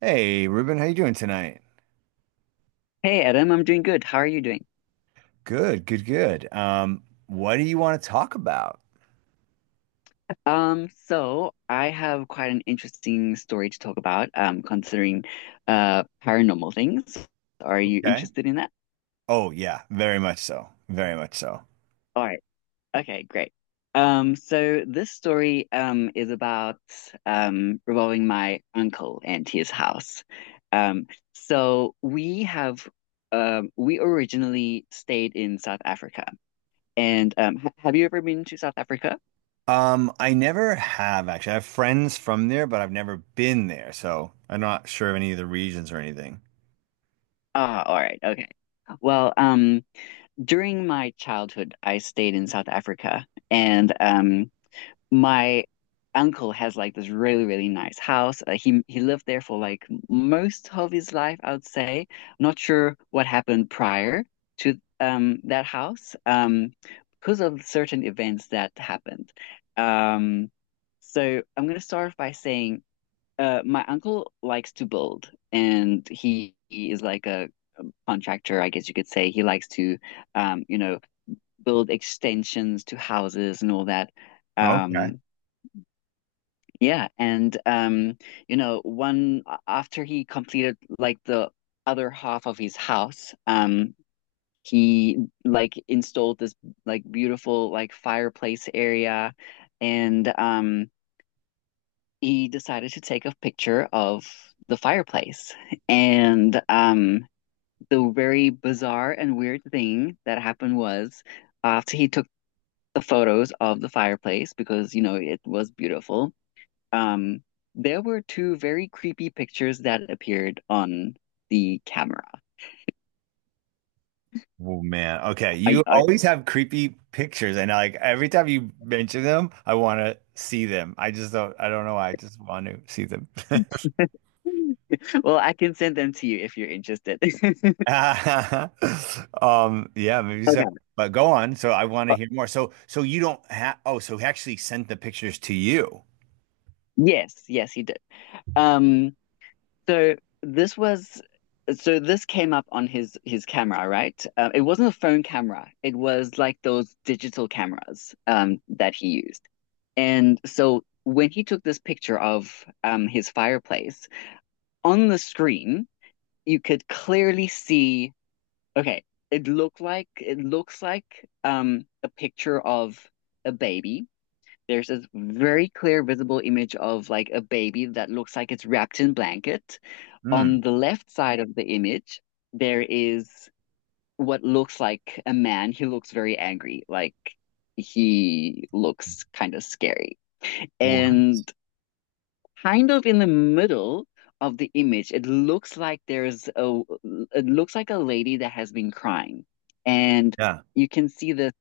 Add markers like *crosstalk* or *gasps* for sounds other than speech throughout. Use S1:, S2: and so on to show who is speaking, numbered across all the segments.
S1: Hey, Ruben, how you doing tonight?
S2: Hey Adam, I'm doing good. How are you doing?
S1: Good, good, good. What do you want to talk about?
S2: So I have quite an interesting story to talk about, considering paranormal things. Are you
S1: Okay.
S2: interested in that?
S1: Oh, yeah, very much so. Very much so.
S2: All right. Okay, great. So this story is about revolving my uncle and his house. Um, so we originally stayed in South Africa. And ha have you ever been to South Africa?
S1: I never have actually. I have friends from there, but I've never been there, so I'm not sure of any of the regions or anything.
S2: Ah, all right, okay. Well, during my childhood, I stayed in South Africa, and my uncle has like this really, really nice house. He lived there for like most of his life, I would say. Not sure what happened prior to that house, because of certain events that happened. Um, so I'm gonna start off by saying, my uncle likes to build, and he is like a contractor, I guess you could say. He likes to, um, you know build extensions to houses and all that.
S1: Okay.
S2: Um, yeah, and um, one after he completed like the other half of his house, he like installed this like beautiful like fireplace area, and he decided to take a picture of the fireplace. And the very bizarre and weird thing that happened was after he took the photos of the fireplace because, you know, it was beautiful. Um, there were two very creepy pictures that appeared on the camera.
S1: Oh man. Okay.
S2: I,
S1: You
S2: I,
S1: always have creepy pictures, and like every time you mention them, I want to see them. I just don't. I don't know why. I just want to see them. *laughs*
S2: *laughs* well, I can send them to you if you're interested. *laughs*
S1: *laughs* Yeah, maybe so.
S2: Okay.
S1: But go on. So I want to
S2: Uh,
S1: hear more. So you don't have oh, so he actually sent the pictures to you.
S2: Yes, yes, he did. Um, So this was this came up on his camera, right? It wasn't a phone camera. It was like those digital cameras that he used. And so when he took this picture of his fireplace on the screen, you could clearly see. Okay, it looks like a picture of a baby. There's this very clear, visible image of like a baby that looks like it's wrapped in blanket. On
S1: Hmm.
S2: the left side of the image, there is what looks like a man. He looks very angry, like he looks kind of scary.
S1: What?
S2: And kind of in the middle of the image, it looks like a lady that has been crying. And
S1: Yeah.
S2: you can see this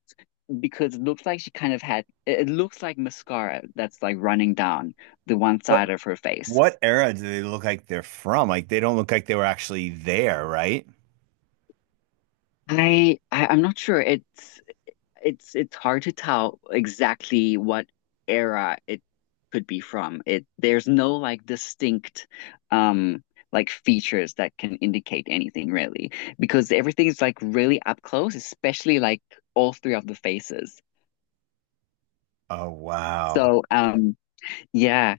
S2: because it looks like she kind of had it looks like mascara that's like running down the one side
S1: What
S2: of her face.
S1: what era do they look like they're from? Like they don't look like they were actually there, right?
S2: I'm not sure. It's hard to tell exactly what era it could be from. It There's no like distinct um like features that can indicate anything really because everything is like really up close, especially like all three of the faces.
S1: Oh wow.
S2: So um yeah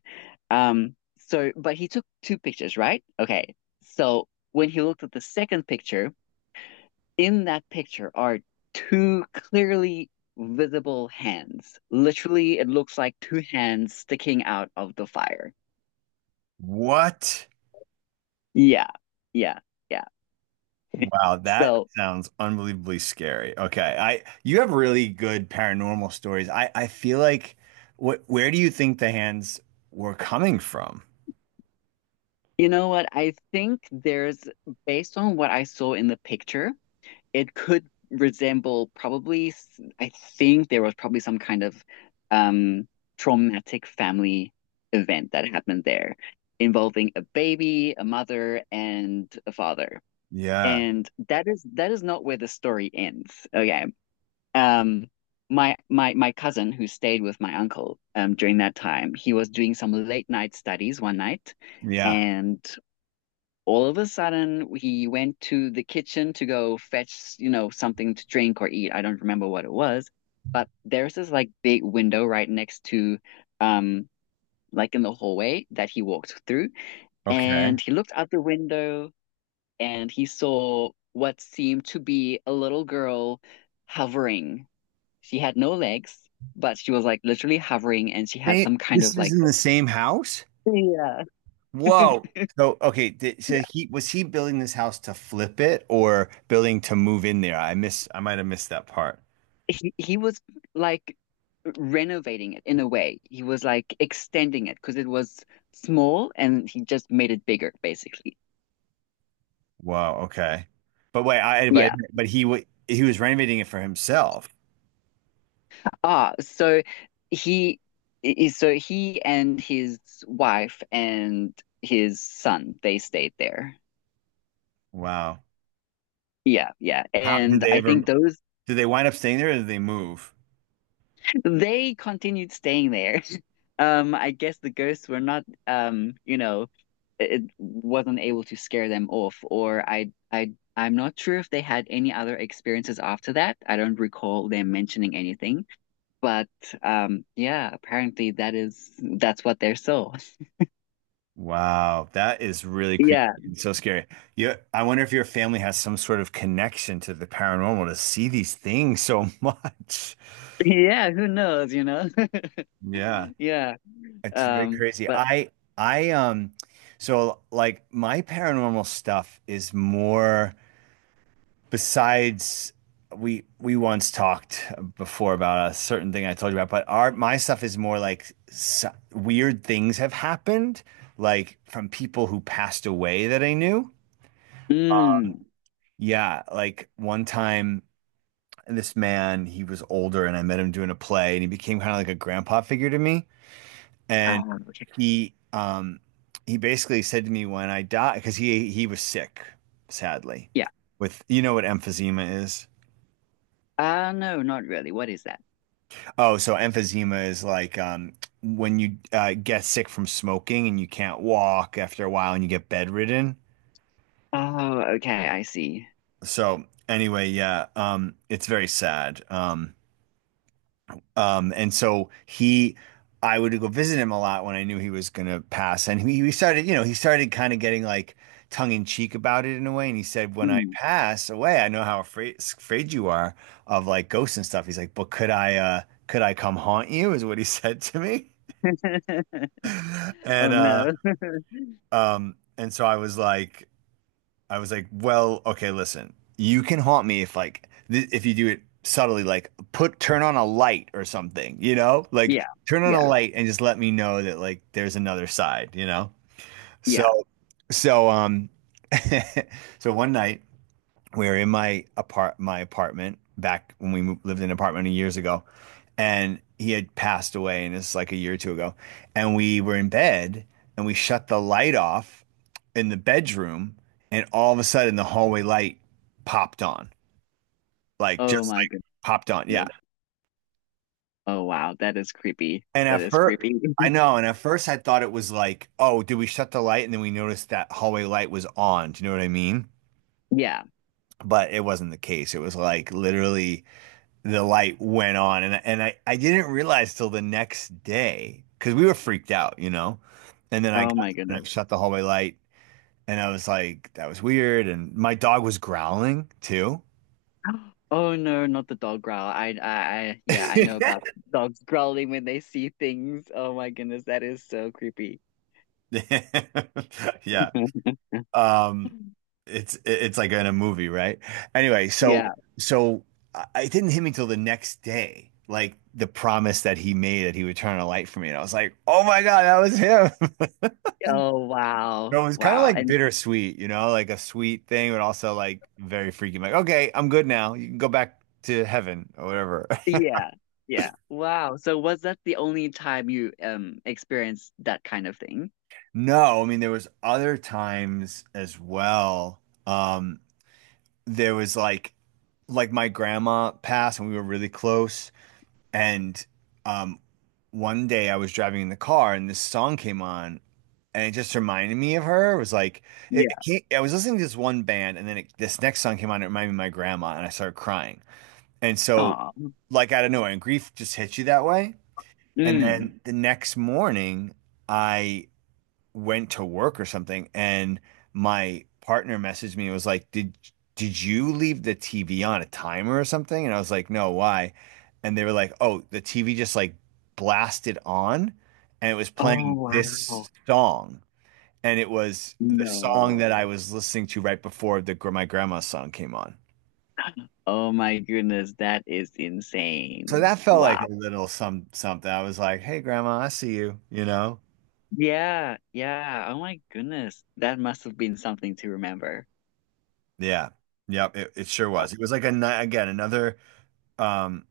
S2: so but he took two pictures, right? Okay. So when he looked at the second picture, in that picture are two clearly visible hands. Literally, it looks like two hands sticking out of the fire.
S1: What?
S2: Yeah, yeah, yeah.
S1: Wow, that
S2: So,
S1: sounds unbelievably scary. Okay. I you have really good paranormal stories. I feel like what where do you think the hands were coming from?
S2: you know what? Based on what I saw in the picture, it could resemble probably, I think there was probably some kind of um, traumatic family event that happened there involving a baby, a mother, and a father.
S1: Yeah.
S2: And that is not where the story ends. Okay. Um my cousin who stayed with my uncle during that time, he was doing some late night studies one night
S1: Yeah.
S2: and all of a sudden he went to the kitchen to go fetch, you know, something to drink or eat. I don't remember what it was, but there's this like big window right next to um like in the hallway that he walked through
S1: Okay.
S2: and he looked out the window and he saw what seemed to be a little girl hovering. She had no legs, but she was like literally hovering and she had
S1: They,
S2: some kind
S1: this
S2: of
S1: was
S2: like.
S1: in the same house?
S2: Yeah.
S1: Whoa. So, okay, did, so
S2: Yeah.
S1: he was he building this house to flip it or building to move in there? I miss I might have missed that part.
S2: He was like renovating it in a way. He was like extending it because it was small and he just made it bigger, basically.
S1: Wow, okay. But wait, I but,
S2: Yeah.
S1: he was renovating it for himself.
S2: Ah, so he is so he and his wife and his son, they stayed there.
S1: Wow.
S2: Yeah, yeah.
S1: How did
S2: And
S1: they
S2: I
S1: ever
S2: think those
S1: did they wind up staying there or did they move?
S2: They continued staying there. *laughs* I guess the ghosts were not you know, it wasn't able to scare them off, or I'm not sure if they had any other experiences after that. I don't recall them mentioning anything, but yeah, apparently that's what they're so. *laughs*
S1: Wow, that is really creepy
S2: Yeah.
S1: and so scary. You, I wonder if your family has some sort of connection to the paranormal to see these things so *laughs* much.
S2: *laughs* Yeah, who knows, you know? *laughs*
S1: Yeah.
S2: Yeah.
S1: It's very crazy.
S2: But
S1: I so like my paranormal stuff is more besides we once talked before about a certain thing I told you about, but our my stuff is more like s weird things have happened like from people who passed away that I knew.
S2: mm,
S1: Yeah, like one time this man, he was older and I met him doing a play and he became kind of like a grandpa figure to me.
S2: ah, okay.
S1: he um he basically said to me when I die because he was sick, sadly.
S2: Yeah.
S1: With you know what emphysema is?
S2: No, not really. What is that?
S1: Oh, so emphysema is like when you get sick from smoking and you can't walk after a while and you get bedridden.
S2: Oh, okay, I see.
S1: So anyway, yeah, it's very sad. Um, and so he, I would go visit him a lot when I knew he was gonna pass. And he started, he started kind of getting like tongue in cheek about it in a way. And he said, "When I
S2: Mm.
S1: pass away, I know how afraid you are of like ghosts and stuff." He's like, "But could I come haunt you?" Is what he *laughs* said to me. *laughs*
S2: *laughs* Oh
S1: And uh,
S2: no.
S1: and so I was like, well, okay, listen, you can haunt me if like if you do it subtly, like put turn on a light or something, you know, like
S2: Yeah,
S1: turn on a
S2: yeah,
S1: light and just let me know that like there's another side, you know.
S2: yeah.
S1: So so um *laughs* so one night we were in my apart my apartment back when we moved, lived in an apartment years ago, and he had passed away, and it's like a year or two ago, and we were in bed, and we shut the light off in the bedroom, and all of a sudden the hallway light popped on, like
S2: Oh
S1: just
S2: my
S1: like popped on, yeah.
S2: goodness. Oh wow, that is creepy.
S1: And
S2: That
S1: at
S2: is
S1: first,
S2: creepy.
S1: I
S2: *laughs*
S1: know, and at first I thought it was like, oh, did we shut the light? And then we noticed that hallway light was on. Do you know what I mean?
S2: Yeah.
S1: But it wasn't the case. It was like literally the light went on and I didn't realize till the next day because we were freaked out, you know. And then I
S2: Oh
S1: got
S2: my
S1: up and I
S2: goodness.
S1: shut the hallway light and I was like, that was weird. And my dog was growling too.
S2: *gasps* Oh no, not the dog growl. Yeah, I know about
S1: *laughs*
S2: dogs growling when they see things. Oh my goodness, that is so creepy.
S1: Yeah.
S2: *laughs*
S1: Um it's like in a movie, right? Anyway, so
S2: Yeah.
S1: so I it didn't hit me till the next day, like the promise that he made that he would turn on a light for me. And I was like, oh my God, that was him.
S2: Oh wow.
S1: No, it was kind of
S2: Wow.
S1: like
S2: And
S1: bittersweet, you know, like a sweet thing, but also like very freaky. Like, okay, I'm good now. You can go back to heaven or whatever. *laughs*
S2: yeah. Yeah. Wow. So was that the only time you experienced that kind of thing?
S1: No, I mean there was other times as well. Um, there was like my grandma passed and we were really close. And um, one day I was driving in the car and this song came on and it just reminded me of her. It was like it came, I was listening to this one band and then it, this next song came on. It reminded me of my grandma and I started crying. And so
S2: Aw.
S1: like out of nowhere, and grief just hits you that way. And
S2: Mm.
S1: then the next morning, I went to work or something, and my partner messaged me and was like, "Did you leave the TV on a timer or something?" And I was like, "No, why?" And they were like, "Oh, the TV just like blasted on, and it was
S2: Oh,
S1: playing
S2: wow.
S1: this song, and it was the song
S2: No.
S1: that I was listening to right before the my grandma's song came on."
S2: Oh my goodness, that is
S1: So
S2: insane.
S1: that felt like
S2: Wow.
S1: a little some something. I was like, "Hey, Grandma, I see you," you know?
S2: Yeah, yeah. Oh my goodness. That must have been something to remember.
S1: Yeah. Yep, it sure was. It was like a again another um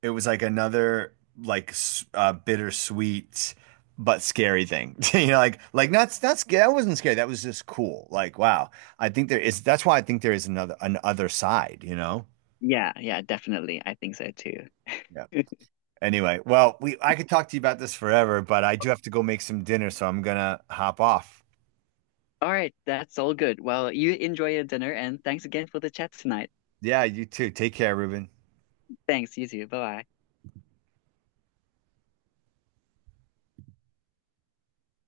S1: it was like another like bittersweet but scary thing. *laughs* You know, like not not scary. That wasn't scary. That was just cool. Like, wow. I think there is that's why I think there is another an other side, you know?
S2: Yeah, yeah, definitely. I think so too.
S1: Yeah. Anyway, well, we I could talk to you about this forever, but I do have to go make some dinner, so I'm gonna hop off.
S2: All right, that's all good. Well, you enjoy your dinner and thanks again for the chat tonight.
S1: Yeah, you too. Take care, Ruben.
S2: Thanks, you too. Bye-bye.